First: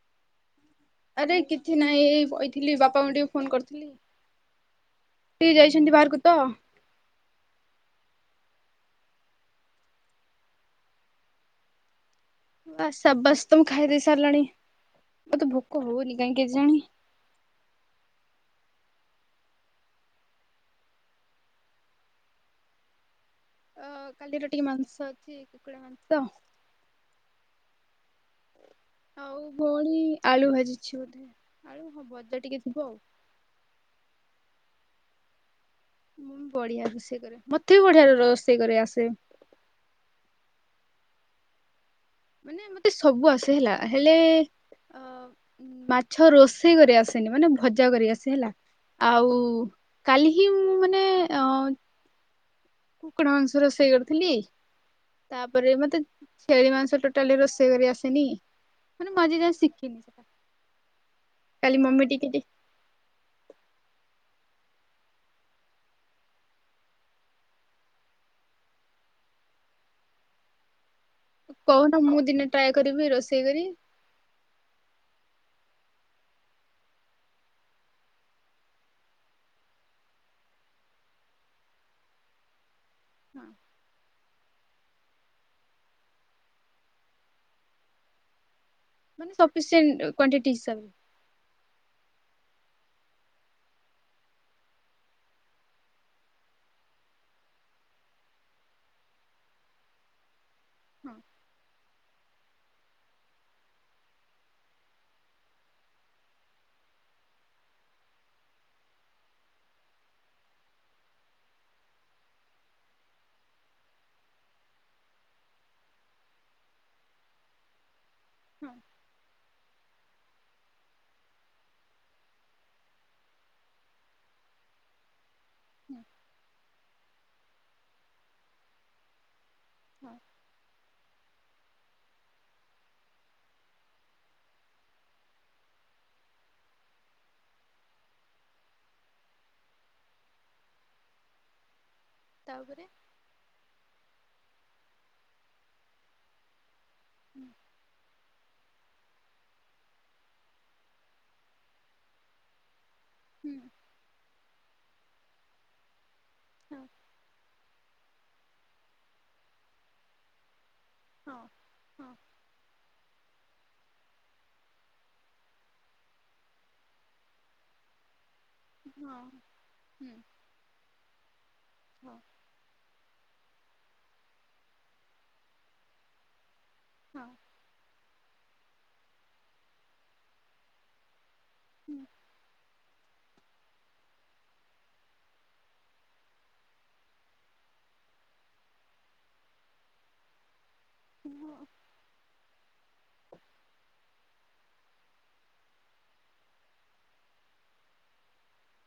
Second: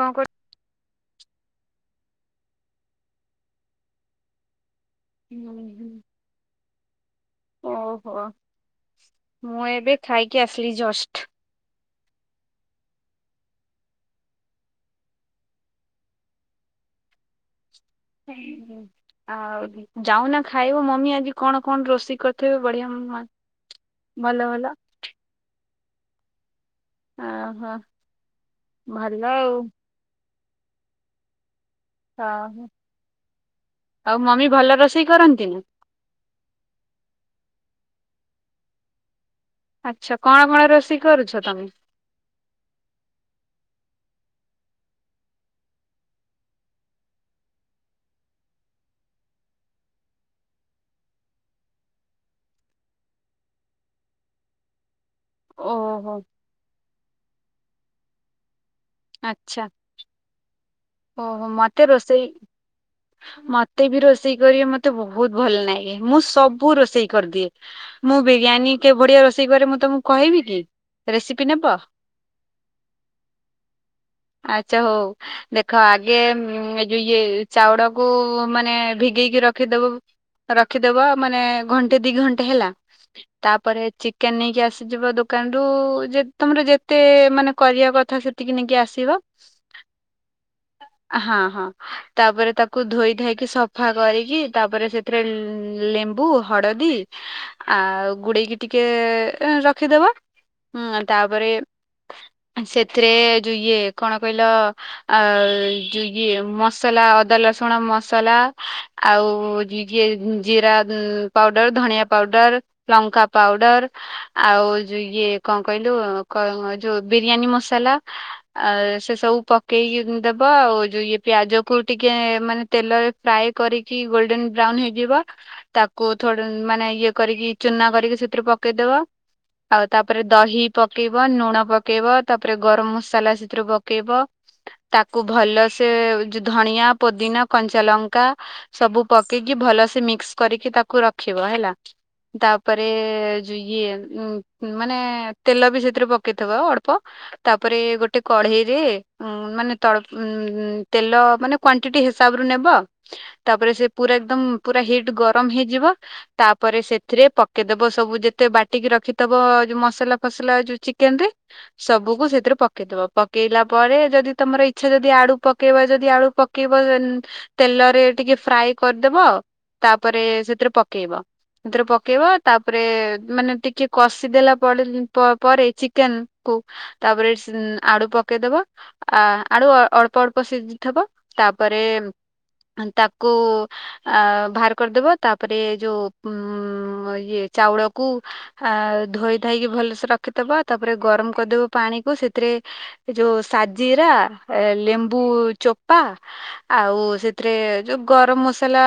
କଣ କର ଆରେ କିଛି ନାହିଁ ଏଇ ବଇଥିଲି ବାପାଙ୍କୁ ଟିକେ ଫୋନ୍ କରିଥିଲି। ଟିକେ ଯାଇଛନ୍ତି ବାହାରକୁ ତ [unintelligible] ଓ ହୋ ମୁଁ ଏବେ ଖାଇକି ଆସିଲି ଜଷ୍ଟ। ବାସ୍ ସାବାସ୍ତଙ୍କୁ ଖାଇ ଦେଇ ସାରିଲଣି ମତେ ଭୋକ ହଉନି କାହିଁ କେଜାଣି। ହୁଁଁ ହୁଁ [unintelligible] ଆଉ ଯାଉନା ଖାଇବ ମମି ଆଜି କଣ କଣ ରୋଷେଇ କରିଥିବେ ବଢ଼ିଆ ଅ କାଲିର ଟିକେ ମାଂସ ଅଛି କୁକୁଡ଼ା ମାଂସ। ଆ ହୋ। ଆଉ ଭଉଣୀ ଆଳୁ ଭାଜିଛି ବୋଧେ। ଆଳୁ ହଁ ଓ ଭଜା ଟିକେ ହୋ ଥିବ ଆଉ। ଆଉ ମମି ଭଲ ରୋଷେଇ କରନ୍ତି ନା? ମମି ବଢିଆ ରୋଷେଇ କରେ ମତେ ବି ବଢିଆ ରୋଷେଇ କରି ଆସେ। ଆଚ୍ଛା କଣ କଣ ରୋଷେଇ କରୁଛ ତମେ? ମାନେ ମତେ ସବୁ ଆସେ ହେଲା ହେଲେ ଅ ମାଛ ରୋଷେଇ କରି ଆସେନି ମାନେ ଭଜା କରି ଆସେ ହେଲା। ଆଉ କାଲି ହିଁ ମୁଁ ମାନେ ଅ କୁକୁଡ଼ା ମାଂସ ରୋଷେଇ କରିଥିଲି। ତାପରେ ମତେ ଓହୋ ଛେଳି ମାଂସ ଟୋଟାଲି ରୋଷେଇ କରି ଆସେନି ମାନେ ମୁଁ ଆଜି ଯାଏଁ ଶିଖିନି ସେଟା। ଓ ହୋ କାଲି ମୋତେ ମମି ରୋଷେଇ ଟିକେ ଟି ମୋତେ ବି ରୋଷେଇ କରି ମୋତେ ବହୁତ ଭଲ ଲାଗେ ମୁଁ ସବୁ ରୋଷେଇ କରିଦିଏ। ମୁଁ ବିରିୟାନୀ କେ ଭଳିଆ ରୋଷେଇ କରେ ମୁଁ ତମକୁ କହିବି କି? ରେସିପି ନେବ? କହୁନ ମୁଁ ଦିନେ ଟ୍ରାଏ କରିବି ରୋଷେଇ କରିବି। ଆଚ୍ଛା ହଉ। ଦେଖ ଆଗେ ଏ ଯେଉଁ ଇଏ ଚାଉଳକୁ ମାନେ ଭିଗେଇକି ରଖିଦେବ ରଖିଦେବ ମାନେ ଘଣ୍ଟେ ଦୁଇ ଘଣ୍ଟେ ହେଲା ହଁ ତାପରେ ଚି ଚିକେନ ନେଇକି ଆସିଯିବ ଦୋକାନରୁ ଯେ ତମର ଯେତେ ମାନେ କରିବା କଥା ସେତିକି ନେଇକି ଆସିବ। ସଫିଶିଏଣ୍ଟ କ୍ୱାଣ୍ଟିଟି ହିସାବରେ। ହଁ ହଁ ତାପରେ ତାକୁ ଧୋଇ ଧୁଆକି ସଫା କରିକି ତାପରେ ସେ ସେଥିରେ ଲେମ୍ବୁ ହଳଦୀ ଆଉ ଗୁଳେଇକି ଟିକେ ରଖିଦେବ। ହୁଁ ହଁ ତାପରେ ସେଥିରେ ଯେଉଁ ଇଏ କଣ କହିଲ ଅଁ ଯଉ ଇଏ ମସଲା ଅଦା ରସୁଣ ମସଲା ଆଉ ଜି ଜିରା ପାଉଡର ଧନିଆ ପାଉଡର ଲଙ୍କା ପାଉଡର ଆଉ ଯୋଉ ଇଏ କଣ କହିଲୁ ଯୋଉ ବିରିୟାନୀ ମସଲା ହଁ ଆଁ ସେ ସବୁ ପ ପକେଇକି ଦେବ ଆଉ ଯୋଉ ଇଏ ପିଆଜକୁ ଟିକେ ମାନେ ତେଲରେ ଫ୍ରାଏ କରି କି ଗୋଲ୍ଡେନ ବ୍ରାଉନ୍ ହୋଇଯିବ। ହୁଁ ତାକୁ ଥିରେ ମାନେ ଇଏ କରିକି ଚୁନା କରିକି ସେଥିରେ ପକେଇଦେବ। ଆଉ ହଁ ତାପରେ ଦହି ପକେଇବ ଲୁଣ ପକେଇବ ତାପରେ ଗରମ ମସଲା ସେଥିରେ ପକେଇବ। ତାକୁ ଭଲସେ ଯ ଧଣିଆ ପୋଦିନା କଞ୍ଚାଲଙ୍କା ସବୁ ପକେଇକି ଭଲସେ ମିକ୍ସ୍ କରିକି ତାକୁ ରଖିବ ହେଲା ତାପରେ ଯୋ ଇଏ ଉଁ ମାନେ ତେଲ ବି ସେଥିରେ ପକେଇଥବ ଅ ଳ୍ପ ହୁଁ ତାପରେ ଗୋଟେ କଢେଇରେ ଉଁ ମାନେ ତଳ ତେଲ ମାନେ କ୍ବାଣ୍ଟିଟି ହିସାବରେ ନେବ ହୁଁ ତାପରେ ସେ ପୁରା ଏକଦମ୍ ପୁରା ହିଟ୍ ଗରମ ହେଇଯିବ ତାପରେ ହଁ ସେଥିରେ ପ କେଦେବ ସବୁ ଯେତେ ବାଟିକି ରଖିଥବ ଯୋଉ ମସଲା ଫସଲା ଯୋଉ ଚି କେନ୍ ରେ ହଁ ହଁ ସବୁକୁ ସେଥିରେ ପକେଇଦବ ପକେଇଲା ପରେ ଯଦି ତମର ଇଚ୍ଛା ଯଦି ଆଡୁ ପକେଇବ ଯଦି ଆଳୁ ପକେଇବ ତେଲରେ ଟିକେ ଫ୍ରାଏ୍ ହଁ କରିଦବ ହୁଁ ତାପରେ ସେଥିରେ ପକେଇବ। ସେଥିରେ ହଁ ପକେଇବ ତାପରେ ମାନେ ଟିକେ କଷିଦେଲା ପରେ ପ ପରେ ଚିକେନ୍ କୁ ହଁ ତାପରେ ଆଡୁ ପକେଇଦବ ଆଡୁ ଅଳ୍ପ ଅଳ୍ପ ସିଜିଥବ ତାପରେ ହୁଁ ତାକୁ ଆ ବାହାର କରିଦବ ତାପରେ ଯୋଉ ଉଁ ଇୟେ ଚାଉଳକୁ ଆ ଧୋଇ ଧାଇକି ଭଲସେ ର ଖିଦବ ତାପରେ ଗରମ ହଁ କରିଦବୁ ପାଣିକୁ ସେଥିରେ ଯୋଉ ସା ଜିରା ଲେମ୍ବୁଚୋପା ଆଉ ସେଥିରେ ଯୋଉ ଗରମ ମସଲା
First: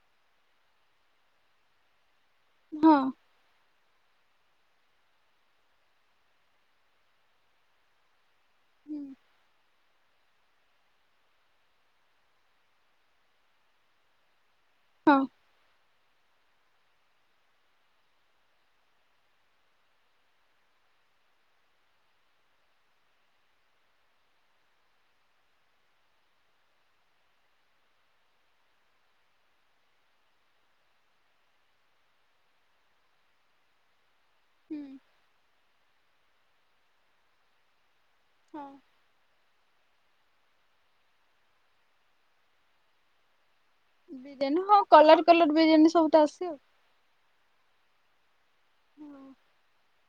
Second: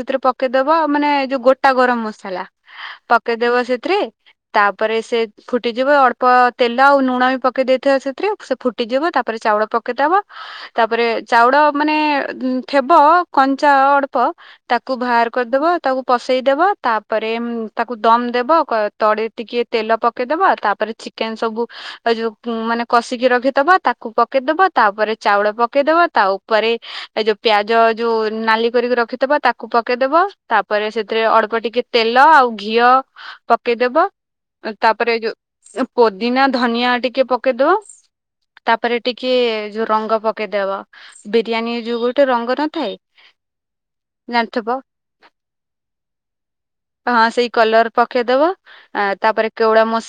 ସେଥିରେ ପକେଇଦବ ମାନେ ଯୋଉ ଗୋ ଟା ଗରମ ମସଲା ହଁ। ପକେଇଦବ ସେଥିରେ ତାପରେ ସେ ଫୁଟିଯିବ ଅଳ୍ପ ତେଲ ଆଉ ଲୁଣ ବି ପକେଇ ଦେଇଥିବ ସେଥିରେ ସେ ହୁଁ ଫୁଟିଯିବ ତା ପରେ ଚାଉଳ ପକେଇଦବ ତାପରେ ଚାଉଡ ମାନେ ଥେବ କଞ୍ଚା ଅଡ୍ପ ତାକୁ ହଁ ବାହାର କରିଦବ ତାକୁ ପଶେଇଦବ ତାପରେ ତାକୁ ଦମ୍ ଦେବ ତଡେଇରେ ଟିକେ ତେଲ ପକେଇଦବ ତାପରେ ଚି କେନ୍ ସବୁ ଯୋଉ ମାନେ କଷିକି ରଖିଥିବ ତା କୁ ପକେଇଦବ ତାପରେ ଚାଉଳ ପକେଇଦବ ତା ଉପରେ ଏ ଯୋଉ ପିଆଜ ଯୋଉ ନାଲି କରିକି ରଖିଥବ ତାକୁ ପକେଇଦବ ତାପରେ ସେଥିରେ ଅଳ୍ପ ଟିକେ ତେଲ ଆଉ ଘିଅ ପକେଇଦବ ହୁଁ ତାପରେ ଯୋ ପୋଦିନା ଧନିଆ ଟିକେ ପକେଇଦବ ହଁ ତାପରେ ଟିକେ ଯୋ ରଙ୍ଗ ପକେଇଦବ ବିରିୟାନୀ ଯୋଉ ଗୋଟେ ରଙ୍ଗ ନଥାଏ [inaudible] ବିରିୟାନୀ ଜାଣିଥିବ ହଁ କଲର୍ କଲର୍ ବିରିୟାନୀ ସବୁ ତ ଆସେ। ହଁ ସେଇ କଲର ପକେଇଦବ ଆ ହଁ ତାପରେ କେଉଡା ମ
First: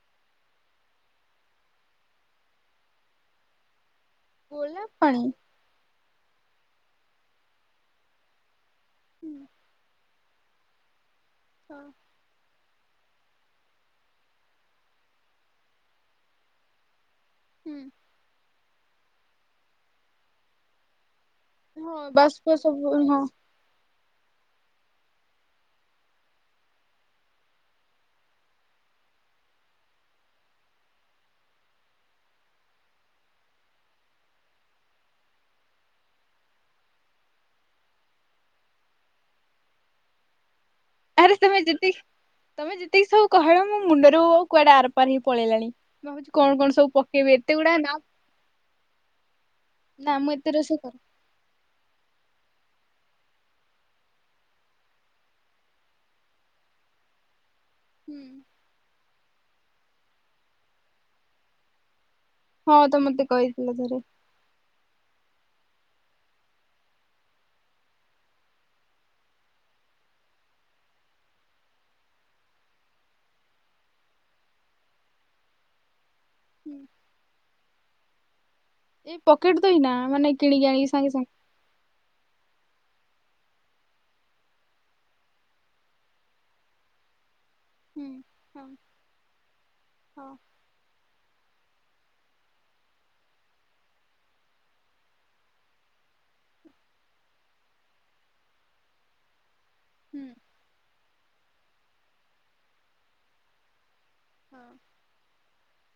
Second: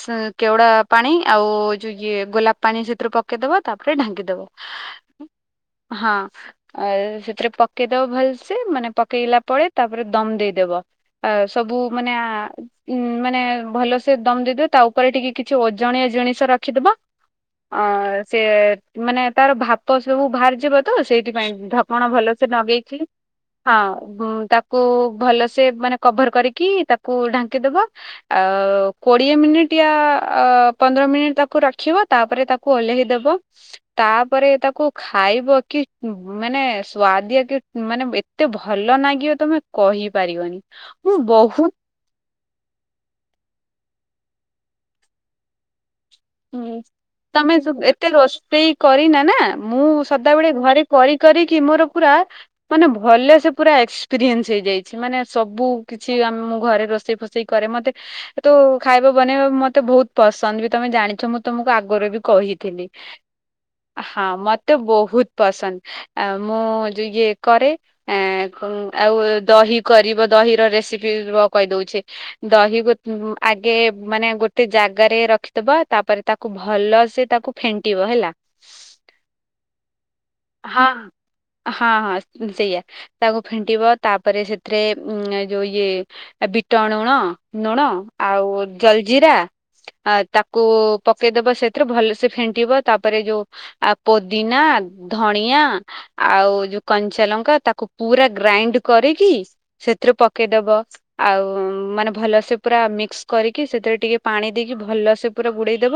କେଉଡା ପାଣି ଆଉ ଯୋଉ ଇଏ ଗୋଲାପ ପାଣି ସେଥୁରୁ ପ କେଇ ଦବ ତାପରେ ଢାଙ୍କି ଦବ ଗୋଲାପ ପାଣି ହଁ ସେଥିରେ ପକେଇଦବ ଭଲସେ୍ ମାନେ ପକେଇଲା ହଁ ପରେ ତାପରେ ଦମ୍ ଦେଇଦବ ଆ ସବୁ ହଁ ମାନେ ଆ ଉ ମାନେ ଭଲସେ ଦମ୍ ଦେଇଦବ ତା ଉପରେ ଟିକେ କିଛି ଓଜଣିଆ ଜିଣିଷ ରଖିଦବ ଅ ସେ ମାନେ ତାର ଭାତ ସବୁ ବାହାରିଯିବ ତ ସେଇଥିପାଇଁ ହଁ ଧପଣ ଭଲସେ ବାଷ୍ପ ସବୁ ନଗେଇଚି ହଁ ହଁ ତାକୁ ଭଲସେ ମାନେ କଭର କରିକି ତାକୁ ଢାଙ୍କିଦବ ଅ କୋଡିଏ ମିନିଟ୍ ୟା ପନ୍ଦର ମିନିଟ୍ ତାକୁ ରଖିବ ତାପରେ ତା କୁ ଓହ୍ଲେଇ ଦବ। ତାପରେ ତାକୁ ଖାଇବ କି ମାନେ ସୁଆଦିଆ କି ମାନେ ଏତେ ଏତେ ଭଲ ନାଗିବ ତମେ କହିପାରିବନି ମୁଁ ଆରେ ବହୁତ। ତମେ ଯେତିକି ତମେ ଯେତିକି ସବୁ କହିବ ମୋ ମୁଣ୍ଡରୁ କୁଆଡେ ଆରପାରିକି ପଳେଇଲାଣି। ମୁଁ ଭାବୁଛି କଣ କଣ ହୁଁ ସବୁ ପକେଇବି ଏତେ ତମେ ଗୁଡା ନା ଏତେ ରୋଷେଇ କରିନା ନା ମୁଁ ନା ମୁଁ ସଦାବେଳେ ଏତେ ରୋଷେଇ ଘରେ କରେ। କରି। କରିକି ମୋର ପୁରା ମାନେ ଭଲ ସେ ପୁରା ଏକ୍ସପ୍ରିଏନ୍ସ ହେଇଯାଇଛି ମାନେ ସବୁ। କିଛି ଆମ ମୁଁ ଘରେ ରୋଷେଇ ଫୋଷେଇ କରେ ମତେ। କିନ୍ତୁ ଖାଇବା ବନେଇବା ମତେ ବହୁତ ପସନ୍ଦ ବି ତମେ ଜାଣିଛ ମୁଁ ତମକୁ ଆଗରୁ ବି। ହଁ କହିଥିଲି ତ ମତେ କହିଥିଲ ଥରେ ହଁ ମତେ ବହୁତ ପସନ୍ଦ। ଆ ମୁଁ ଯେ ଇଏ କରେ। ଆଁ ଆଉ ଦହି କରିବ ଦହିର ରେସିପି ରୁହ କହିଦଉଛି। ଦହି ଗୋ ଆଗେ ମାନେ ଗୋଟେ ଜାଗାରେ ରଖିଦବ। ତାପରେ ତାକୁ ଭଲ ସେ ତାକୁ ଫେଣ୍ଟିବ ହେଲା। ଏଇ ପକେଟ ଦହି ନା ମାନେ କିଣିକି ଆଣି ହଁ ସାଙ୍ଗେ ସାଙ୍ଗେ। ହଁ ହଁ ସେଇଆ। ତାକୁ ଫେଣ୍ଟିବ ତାପରେ ସେଥିରେ ଉ ଯୋଉ ଇଏ ବିଟ ଲୁଣ। ଲୁଣ ହଁ ଆଉ ହଁ ଜଲଜିିରା ଆ ତା କୁ ପକେଇଦବ ସେଥିରେ ଭଲ ସେ ଫେଣ୍ଟିବ ତାପରେ ଯୋଉ ଆ ପୋଦିନା। ଧଣିଆ ଆଉ ଯୋଉ କଞ୍ଚା ଲଙ୍କା ତାକୁ ପୁରା ଗ୍ରାଇଣ୍ଡ କରିକି। ସେଥିରୁ ହୁଁ ପକେଇଦବ ଆଉ ମାନେ ଭଲସେ ପୁରା ମିକ୍ସ କରିକି ସେଥିରେ ଟିକେ। ପାଣି ହଁ ଦେଇକି ଭଲ ସେ ପୁରା ଗୋଡେଇଦବ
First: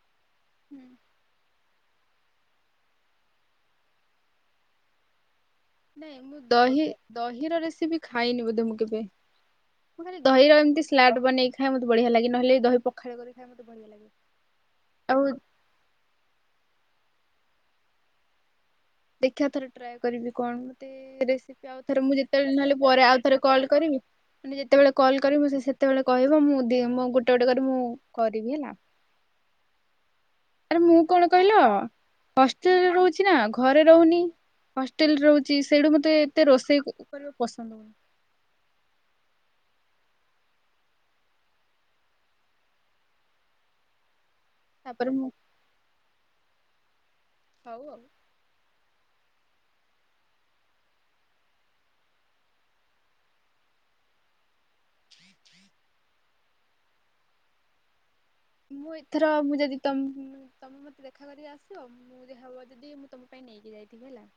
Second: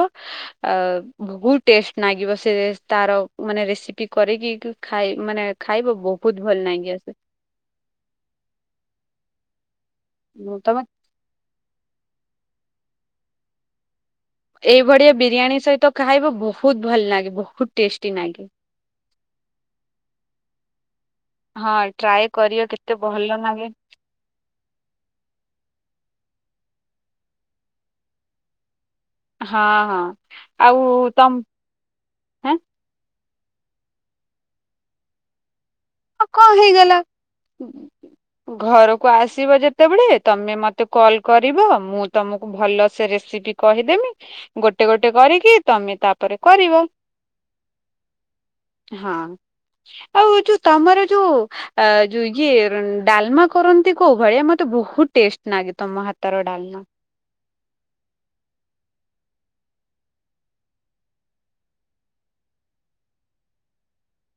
ଆ ହୁଁ। ବହୁତ ଟେଷ୍ଟ। ନାଗିବ ସେ ତାର ମାନେ ରେସିପି କରିକି ଖାଇ ମାନେ। ଖାଇବ ନାଇଁ ବହୁତ ମୁଁ ଭଲ ଦହି ଦହି। ଲାଗି ଆସେ ଦହିର ରେସିପି ଖାଇନି ବୋଧେ ମୁଁ କେବେ ମୁଁ ଖାଲି ଦହିର ତମେ ଏମିତି ସ୍ଲାଡ ବନେଇକି। ଖାଇ ମତେ ବଢିଆ ଲାଗେ ନହେଲେ ଦହି ପଖାଳ କରିକି ଖାଏ ମତେ ଭଲ ଲାଗେ। ଏଇଭଳିଆ ଆଉ ବିରିୟାନୀ ସହିତ ଖାଇବ ବହୁତ ଭଲ ଲାଗିବ ବହୁତ ଟେଷ୍ଟି ଲାଗେ। ଦେଖିବା ଥରେ ଟ୍ରାଏ କରିବି କଣ ମତେ। ରେସିପି ଆଉ ହଁ ଥରେ ମୁଁ ଟ୍ରାଏ ଯେତେବେଳେ କରିବ ନହେଲେ କେତେ ପରେ ଭଲ ଆଉ ଥରେ କଲ୍ ଲାଗେ କରିବି। ମାନେ ଯେତେବେଳେ କଲ୍ କରିିବି ମୁଁ ସେତେବେଳେ କହିବ ମୁଁ ଦି ମୁଁ ଗୋଟେ ଗୋଟେ କରି ମୁଁ କରିବି ହେଲା। ହଁ ହଁ। ଆରେ ଆଉ ମୁଁ କଣ ତମ କହିଲ ହେଁ ହଷ୍ଟେଲରେ ରହୁଛି ନା ଘରେ ରହୁନି ହସ ହଷ୍ଟେଲରେ ରହୁଛି ସେଇଠୁ ମୋତେ ଆଉ ଏତେ କଣ ରୋଷେଇ ହେଇଗଲା କରିବାକୁ ପସନ୍ଦ ନୁହଁ। ଘରକୁ ଆସିବ ଯେତେବେଳେ ତମେ ମତେ କଲ୍ କରିବ ମୁଁ ତମକୁ ଭଲ ସେ ରେସିପି। କହିଦେମି ଗୋଟେ ତାପରେ ଗୋଟେ ମୁଁ କରିକି ତମେ ତାପରେ କରିବ। ହଉ ଆଉ। ହଁ ଆଉ ଯୋଉ ତମର ଯୋଉ ଆ ଯଉ ଇଏ ଡାଲମା କରନ୍ତି କୋଉ ଭଳିଆ ମତେ ବହୁତ ଟେଷ୍ଟ ଲାଗେ ତମ ହାତର ଡାଲମା। ମୁଁ ଏଥର ମୁଁ ଯଦି ତମ ମତେ ଦେଖା କରିକି ଆସିବ ମୁଁ ଯଦି ହବ ଯଦି ମୁଁ ତମ ପାଇଁ ନେଇକି ଯାଇଥିବି ହେଲା।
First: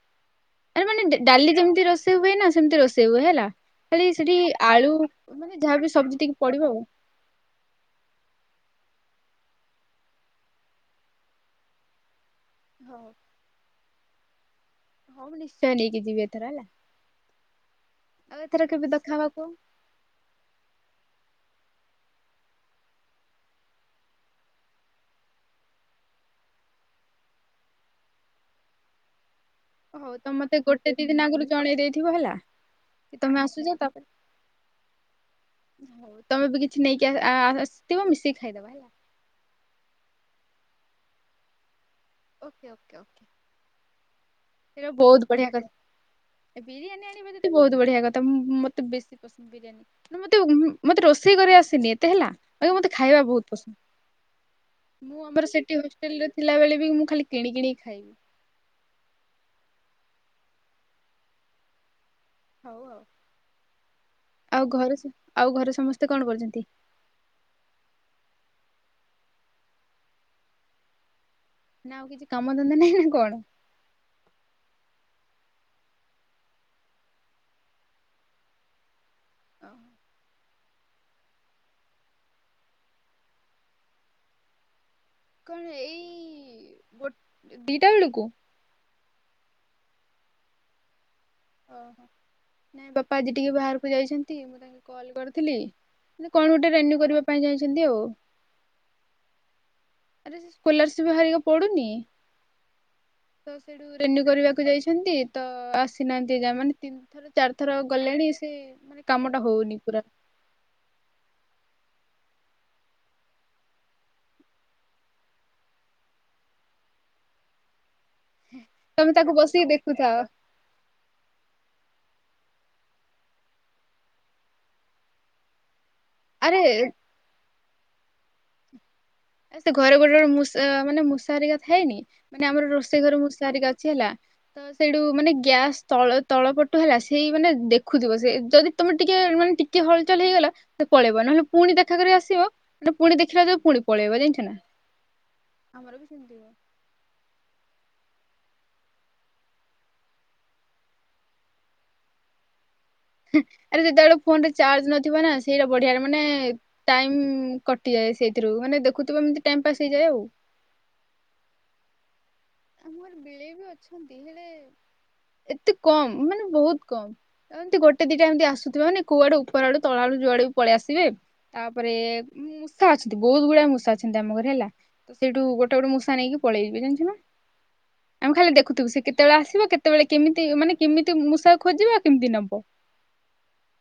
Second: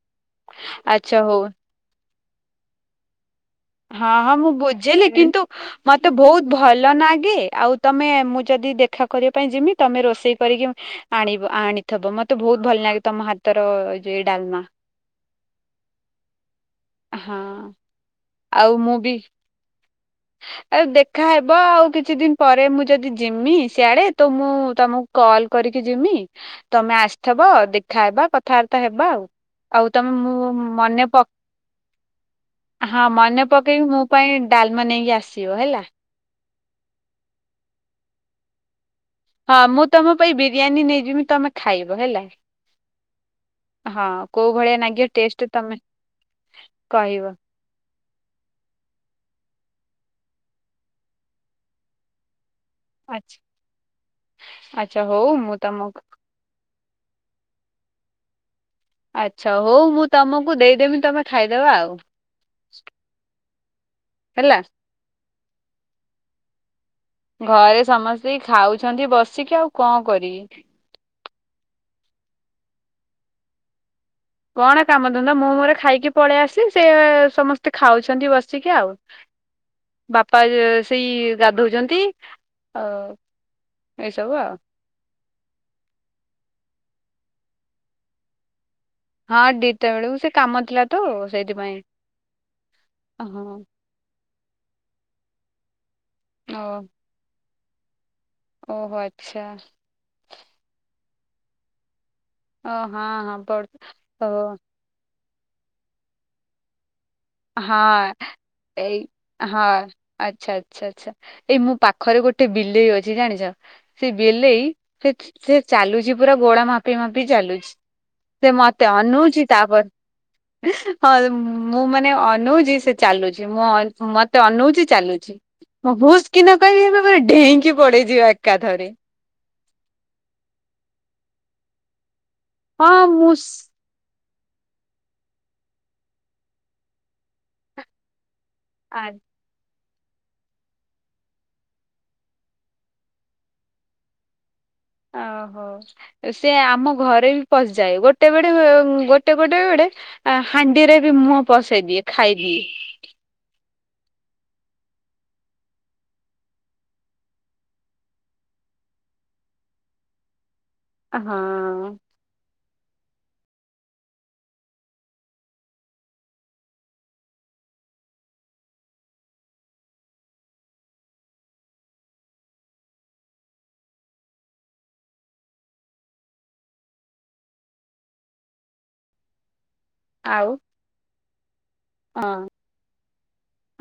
ଆରେ ମାନେ ଆଚ୍ଛା ହଉ ଡାଲି ଯେମିତି ରୋଷେଇ ହୁଏ ନା ସେମିତି ରୋଷେଇ ହୁଏ ହେଲା। ଖାଲି ହଁ ହଁ ସେଠି ମୁଁ ଆଳୁ ବୁଝିଲି କିନ୍ତୁ ମାନେ ଯାହାବି ମତେ ସବଜି ଟିକେ ବହୁତ ପଡିବ ଆଉ। ଭଲ ନାଗେ ଆଉ ତମେ ମୁଁ ଯଦି ଦେଖା କରିବା ପାଇଁ ଯିମି ତମେ ରୋଷେଇ କରିକି ଆଣିବ ଆଣି ଥବ ମତେ ବହୁତ ଭଲ ଲାଗେ ହଉ ତମ ହାତର ଯେ ଡାଲମା। ହଁ ମୁଁ ନିଶ୍ଚୟ ନେଇକି ଯିବି ଏଥର ହେଲା ହଁ ଆଉ ଏଥର କେବେ ମୁଁ ବି ଦେଖାହବା କୁହ? ଆଉ ଦେଖାହବ ଆଉ କିଛି ଦିନ ପରେ ମୁଁ ଯଦି ଯିମି ସିଆଡେ ତ ମୁଁ ତମକୁ କଲ କରିକି ଯିମି ତମେ ଆସିଥିବ ଦେଖାହବା କଥାବାର୍ତ୍ତା ହେବା ଆଉ ଆଉ ହଉ ତମେ ମୁଁ ମୋତେ ଗୋଟେ ମନେ ଦି ପ ଦିନ ଆଗରୁ ଜଣେଇ ଦେଇଥିବ ହେଲା। ହଁ କି ତମେ ମନେ ଆସୁଛ ପକେଇକି ମୋ ତାପରେ ପାଇଁ ଡାଲମା ନେଇକି ଆସିବ ହେଲା। ହଉ ତମେ ବି କିଛି ନେଇକି [unintelligible] ଆସିଥିବ ମିଶିକି ଖାଇଦବା। ହଁ ମୁଁ ତମ ପାଇଁ ବିରିୟାନୀ ନେଇଯିବି ତମେ ଖାଇବ ହେଲା। Okay okay okay. ହଁ କୋଉ ଭଳିଆ? ସେଟା ନାଗିବ ବହୁତ ଟେଷ୍ଟ ବଢିଆ ତମେ କଥା ବିରିୟାନୀ କହିବ ଆଣିବ ଯଦି ବହୁତ ବଢିଆ କଥା ମତେ ବେଶୀ ପସନ୍ଦ ବିରି ମତେ, ମତେ ରୋଷେଇ କରି ଆସିନି ଏତେ ହେଲା। ଆଗ୍ୟା ମତେ ଖାଇବା ଆଚ୍ଛା ବହୁତ ପସନ୍ଦ, ଆଚ୍ଛା ହଉ ମୁଁ ଆମର ସେଠି ତମକୁ ହଷ୍ଟେଲରେ ଥିଲାବେଳେ ବି ମୁଁ ଖାଲି କିଣି କିିଣିକି ଖାଇବି। ଆଚ୍ଛା ହଉ ମୁଁ ତମକୁ ଦେଇଦେମି ତମେ ଖାଇଦବ ଆଉ। ହଉ ଆଉ, ହେଲା। ଆଉ ଘରେ, ଆଉ ଘରେ ସମସ୍ତେ କଣ କରୁଛନ୍ତି? ଘରେ ସମସ୍ତେ ଖାଉଛନ୍ତି ବସିକି ଆଉ କଣ କରିବେ। ନା ଆଉ କିଛି କାମ ଧନ୍ଦା ନାହିଁ ନା କଣ? କଣ କାମଧନ୍ଦା ମୁଁ ମୋର ଖାଇକି ପଳେଇ ଆସିଲି ସେ ସମସ୍ତେ ଖାଉଛନ୍ତି ବସିକି ଆଉ। ଓହୋ ବାପା ଜେସ୍ ସେଇ ଗାଧଉଛନ୍ତି, ଆଉ ଏସବୁ ଆଉ। କଣ ଏଇ ଗୋ ଦିଇଟା ବେଳକୁ? ହଁ ଦିଇଟା ବେଳୁ ସେ କାମ ଥିଲା। ତ ସେଇଥିପାଇଁ ଓହୋ ନାଇଁ ବାପା ଆଜି ଟିକେ ହଁ ବାହାର କୁ ଯାଇଛନ୍ତି, ମୁଁ ତାଙ୍କୁ କଲ୍ କରିଥିଲି କଣ ଓ ଗୋଟେ ରେନ୍ୟୁ କରିବା ପାଇଁ ଯାଇଛନ୍ତି ଆଉ। ଓହୋ ଆଚ୍ଛା। ଆରେ ସ୍କୋଲାରସିପ ବାହାରିକା ପଡୁନି ଓ ହଁ ହଁ ତ ପଢୁ ସେଠୁ ରେନ୍ୟୁ ଓ କରିବାକୁ ଯାଇଛ ଛନ୍ତି ତ ଆସିନାହାନ୍ତି ଏଯାଏ ମାନେ ତିନି ଥର। ଚାରିଥର ହଁ ଗଲେଣି ସେଇ ଏଇ ମାନେ କାମଟା ହଁ ହଉନି ପୁରା। ଆଚ୍ଛା, ଆଚ୍ଛା, ଆଚ୍ଛା ଏଇ ମୋ ପାଖରେ ଗୋଟେ ବିଲେଇ ଅଛି ଜାଣିଛ। ସେଇ ବିଲେଇ ସେ ସେ ଚାଲୁଛି ପୁରା ଗୋଳା ମାପି ମାପି ଚାଲୁଛି। ସେ ମତେ ତମେ ତାକୁ ଅନଉଛି ବସିକି ଦେଖୁଥାଅ ତାପରେ ହଁ ମୁଁ ମା ନେ ଅନଉଛି ସେ ଚାଲୁଛି ମୁଁ ମତେ ଅନଉଛି ଚାଲୁଛି, ମୁଁ ହୁସ୍ କିନା ଆରେ କହିବି ଏବେ ପୁରା ଡେଇଁକି ପଡେଇଯିବ ଏକାଥରେ। ଆଉ ସେ ଘରେ ଗୋଟେ ଗୋଟ ମୂଷା ମାନେ ମୂଷା ହେରିକା ଥାଏନି ମାନେ ଆମର ହଁ ରୋଷେଇ ଘରେ ମୁଁ ମୂଷା ସ୍ ହେରିକା ଛି ହେଲା ତ ସେଇଠୁ ମାନେ ଗ୍ୟାସ୍ ତଳ ତଳ ପଟୁ ହେଲା ସେଇ ମାନେ ଦେଖୁଥିବ ସେ ଯଦି ତମେ ଆ ଟିକେ ମାନେ ଟି କେ ହଲ୍ ଚଲ୍ ହେଇଗଲା ସେ ପଳେଇବ ନହେଲେ ପୁଣି ଦେଖା କରି ଆସିବ ମାନେ ପୁଣି ଦେଖିଲା ଯଉ ପଳେ ପଳେଇବ ଜାଣିଛୁ ନା। ଆ ହଉ, ବି ସେମିତି ସେ ହୁଏ। ଆମ ଘରେ ବି ପସିଯାଏ, ଗୋଟେ ବେଳେ ଗୋଟେ ପଟେ ବେଡ଼େ ଆ ହାଣ୍ଡିରେ ବି ମୁହଁ ପସେଇ ଦିଏ ଖାଇଦିଏ। [inaudible] ଆରେ ଯେତେବେଳେ ଫୋନଟା ଚାର୍ଜ ନଥିବ ନା ସେଇଟା ବଢିଆରେ ମାନେ ଟାଇମ୍ କଟିଯାଏ ସେଇଥିରୁ ମାନେ ଦେଖୁଥିବ ଏମିତି ଟାଇମ୍ ପାସ୍ ହେଇଯାଏ ଆଉ। ଆ ହଁ। ଆମର ବିଳେଇ ବି ଅଛନ୍ତି ହେଲେ [inaudible] ଏତେ କମ୍ ମାନେ ବହୁତ କମ୍। ଏମିତି ଗୋଟେ ଦିଇଟା ଏମିତି ଆସୁଥିବେ ମାନେ କୁଆଡୁ କୁଆଡୁ ତଳ ଆଡୁ ଯୁଆଡେ ବି ପଳି ଆସିଥିବେ। ତାପରେ? ମୂଷା ଅଛନ୍ତି ବହୁତ ଗୁଡଆ ମୂଷା ଅଛନ୍ତି ଆମ ଘରେ ହେଲା ତ ସେଇଠୁ ଗୋଟେ ଗୋଟେ ମୂଷା ନେଇକି ପଳେଇବ ଜାଣିଛ ନା। ଆମେ ଖାଲି ଦେଖୁଥିବୁ ସେ କେତେବେଳେ ଆସିବା କେତେବେଳେ କେମିତି ଆଉ ମାନେ କେମିତି ମୂଷା ଖୋଜିବ? ହଁ କେମିତି ନବ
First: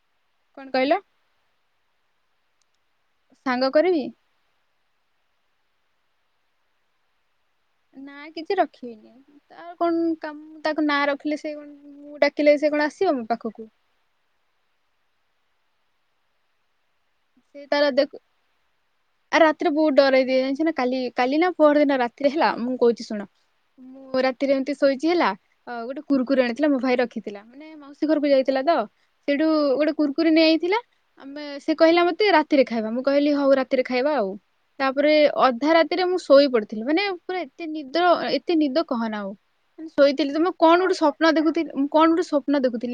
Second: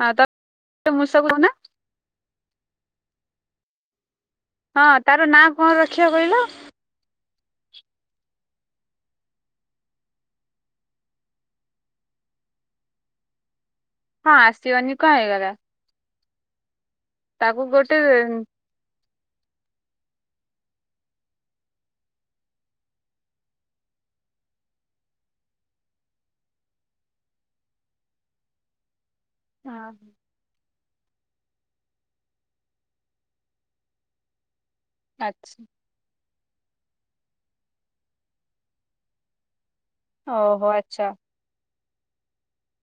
ହଁ ତ କହିଲା? [inaudible] ସାଙ୍ଗ କରିବି? ହଁ ତାର ନାଁ କଣ ରଖିବା କହିଲ? ନା କିଛି ରଖିବିନି। ତ କଣ କାମ ତାକୁ ନାଁ ରଖିଲେ ସେ କଣ ମୁଁ ଡାକିଲେ ସେ କଣ ଆସିବ ମୋ ପାଖକୁ? ହଁ ଆସିିବନି କଣ ହେଇଗଲା। ତାକୁ ସେଇ ତାରା ଗୋଟେ ଦେଖ? ଆଉ ରାତିରେ ବହୁତଡରଇ ଦିଏ ଜାଣିଛ ନା କାଲି କାଲି ନା ପର ଦିନ ରାତିରେ ହେଲା ମୁଁ କହୁଛି ଶୁଣ। ମୁଁ ରାତିରେ ଏମିତି ଶୋଇଛି ହେଲା ଗୋଟେ କୁରୁକୁରୁ ଆଣିଥିଲା ମୋ ଭାଇ ରଖିଥିଲା ମାନେ? ମାଉସୀ ଘରକୁ ଯାଇଥିଲା ତ ସେଇଠୁ ଗୋଟେ କୁର୍କୁରି ନିଆଯାଇଥିଲା ଆମେ? ସେ କହିଲା ମତେ ରାତିରେ ଖାଇବା ମୁଁ କହିଲି ହଉ ରାତିରେ ଖାଇବା ଆଉ ତାପରେ ଆଛା ଅଧା ରାତି? ରାତି ରେ ମୁଁ ଶୋଇ ପଡିଥିଲି ମାନେ ପୁରା ଏତେ ନିଦ ଏତେ ନିଦ କହନା ଆଉ। ମାନେ ଶୋଇଥିଲି ତମ ଓହୋ କଣ ଗୋଟେ ଆଚ୍ଛା। ସ୍ୱପ୍ ଦେଖୁଥିଲ ମୁଁ କଣ ଗୋଟେ ସ୍ୱପ୍ନ ଦେଖଥିଲି।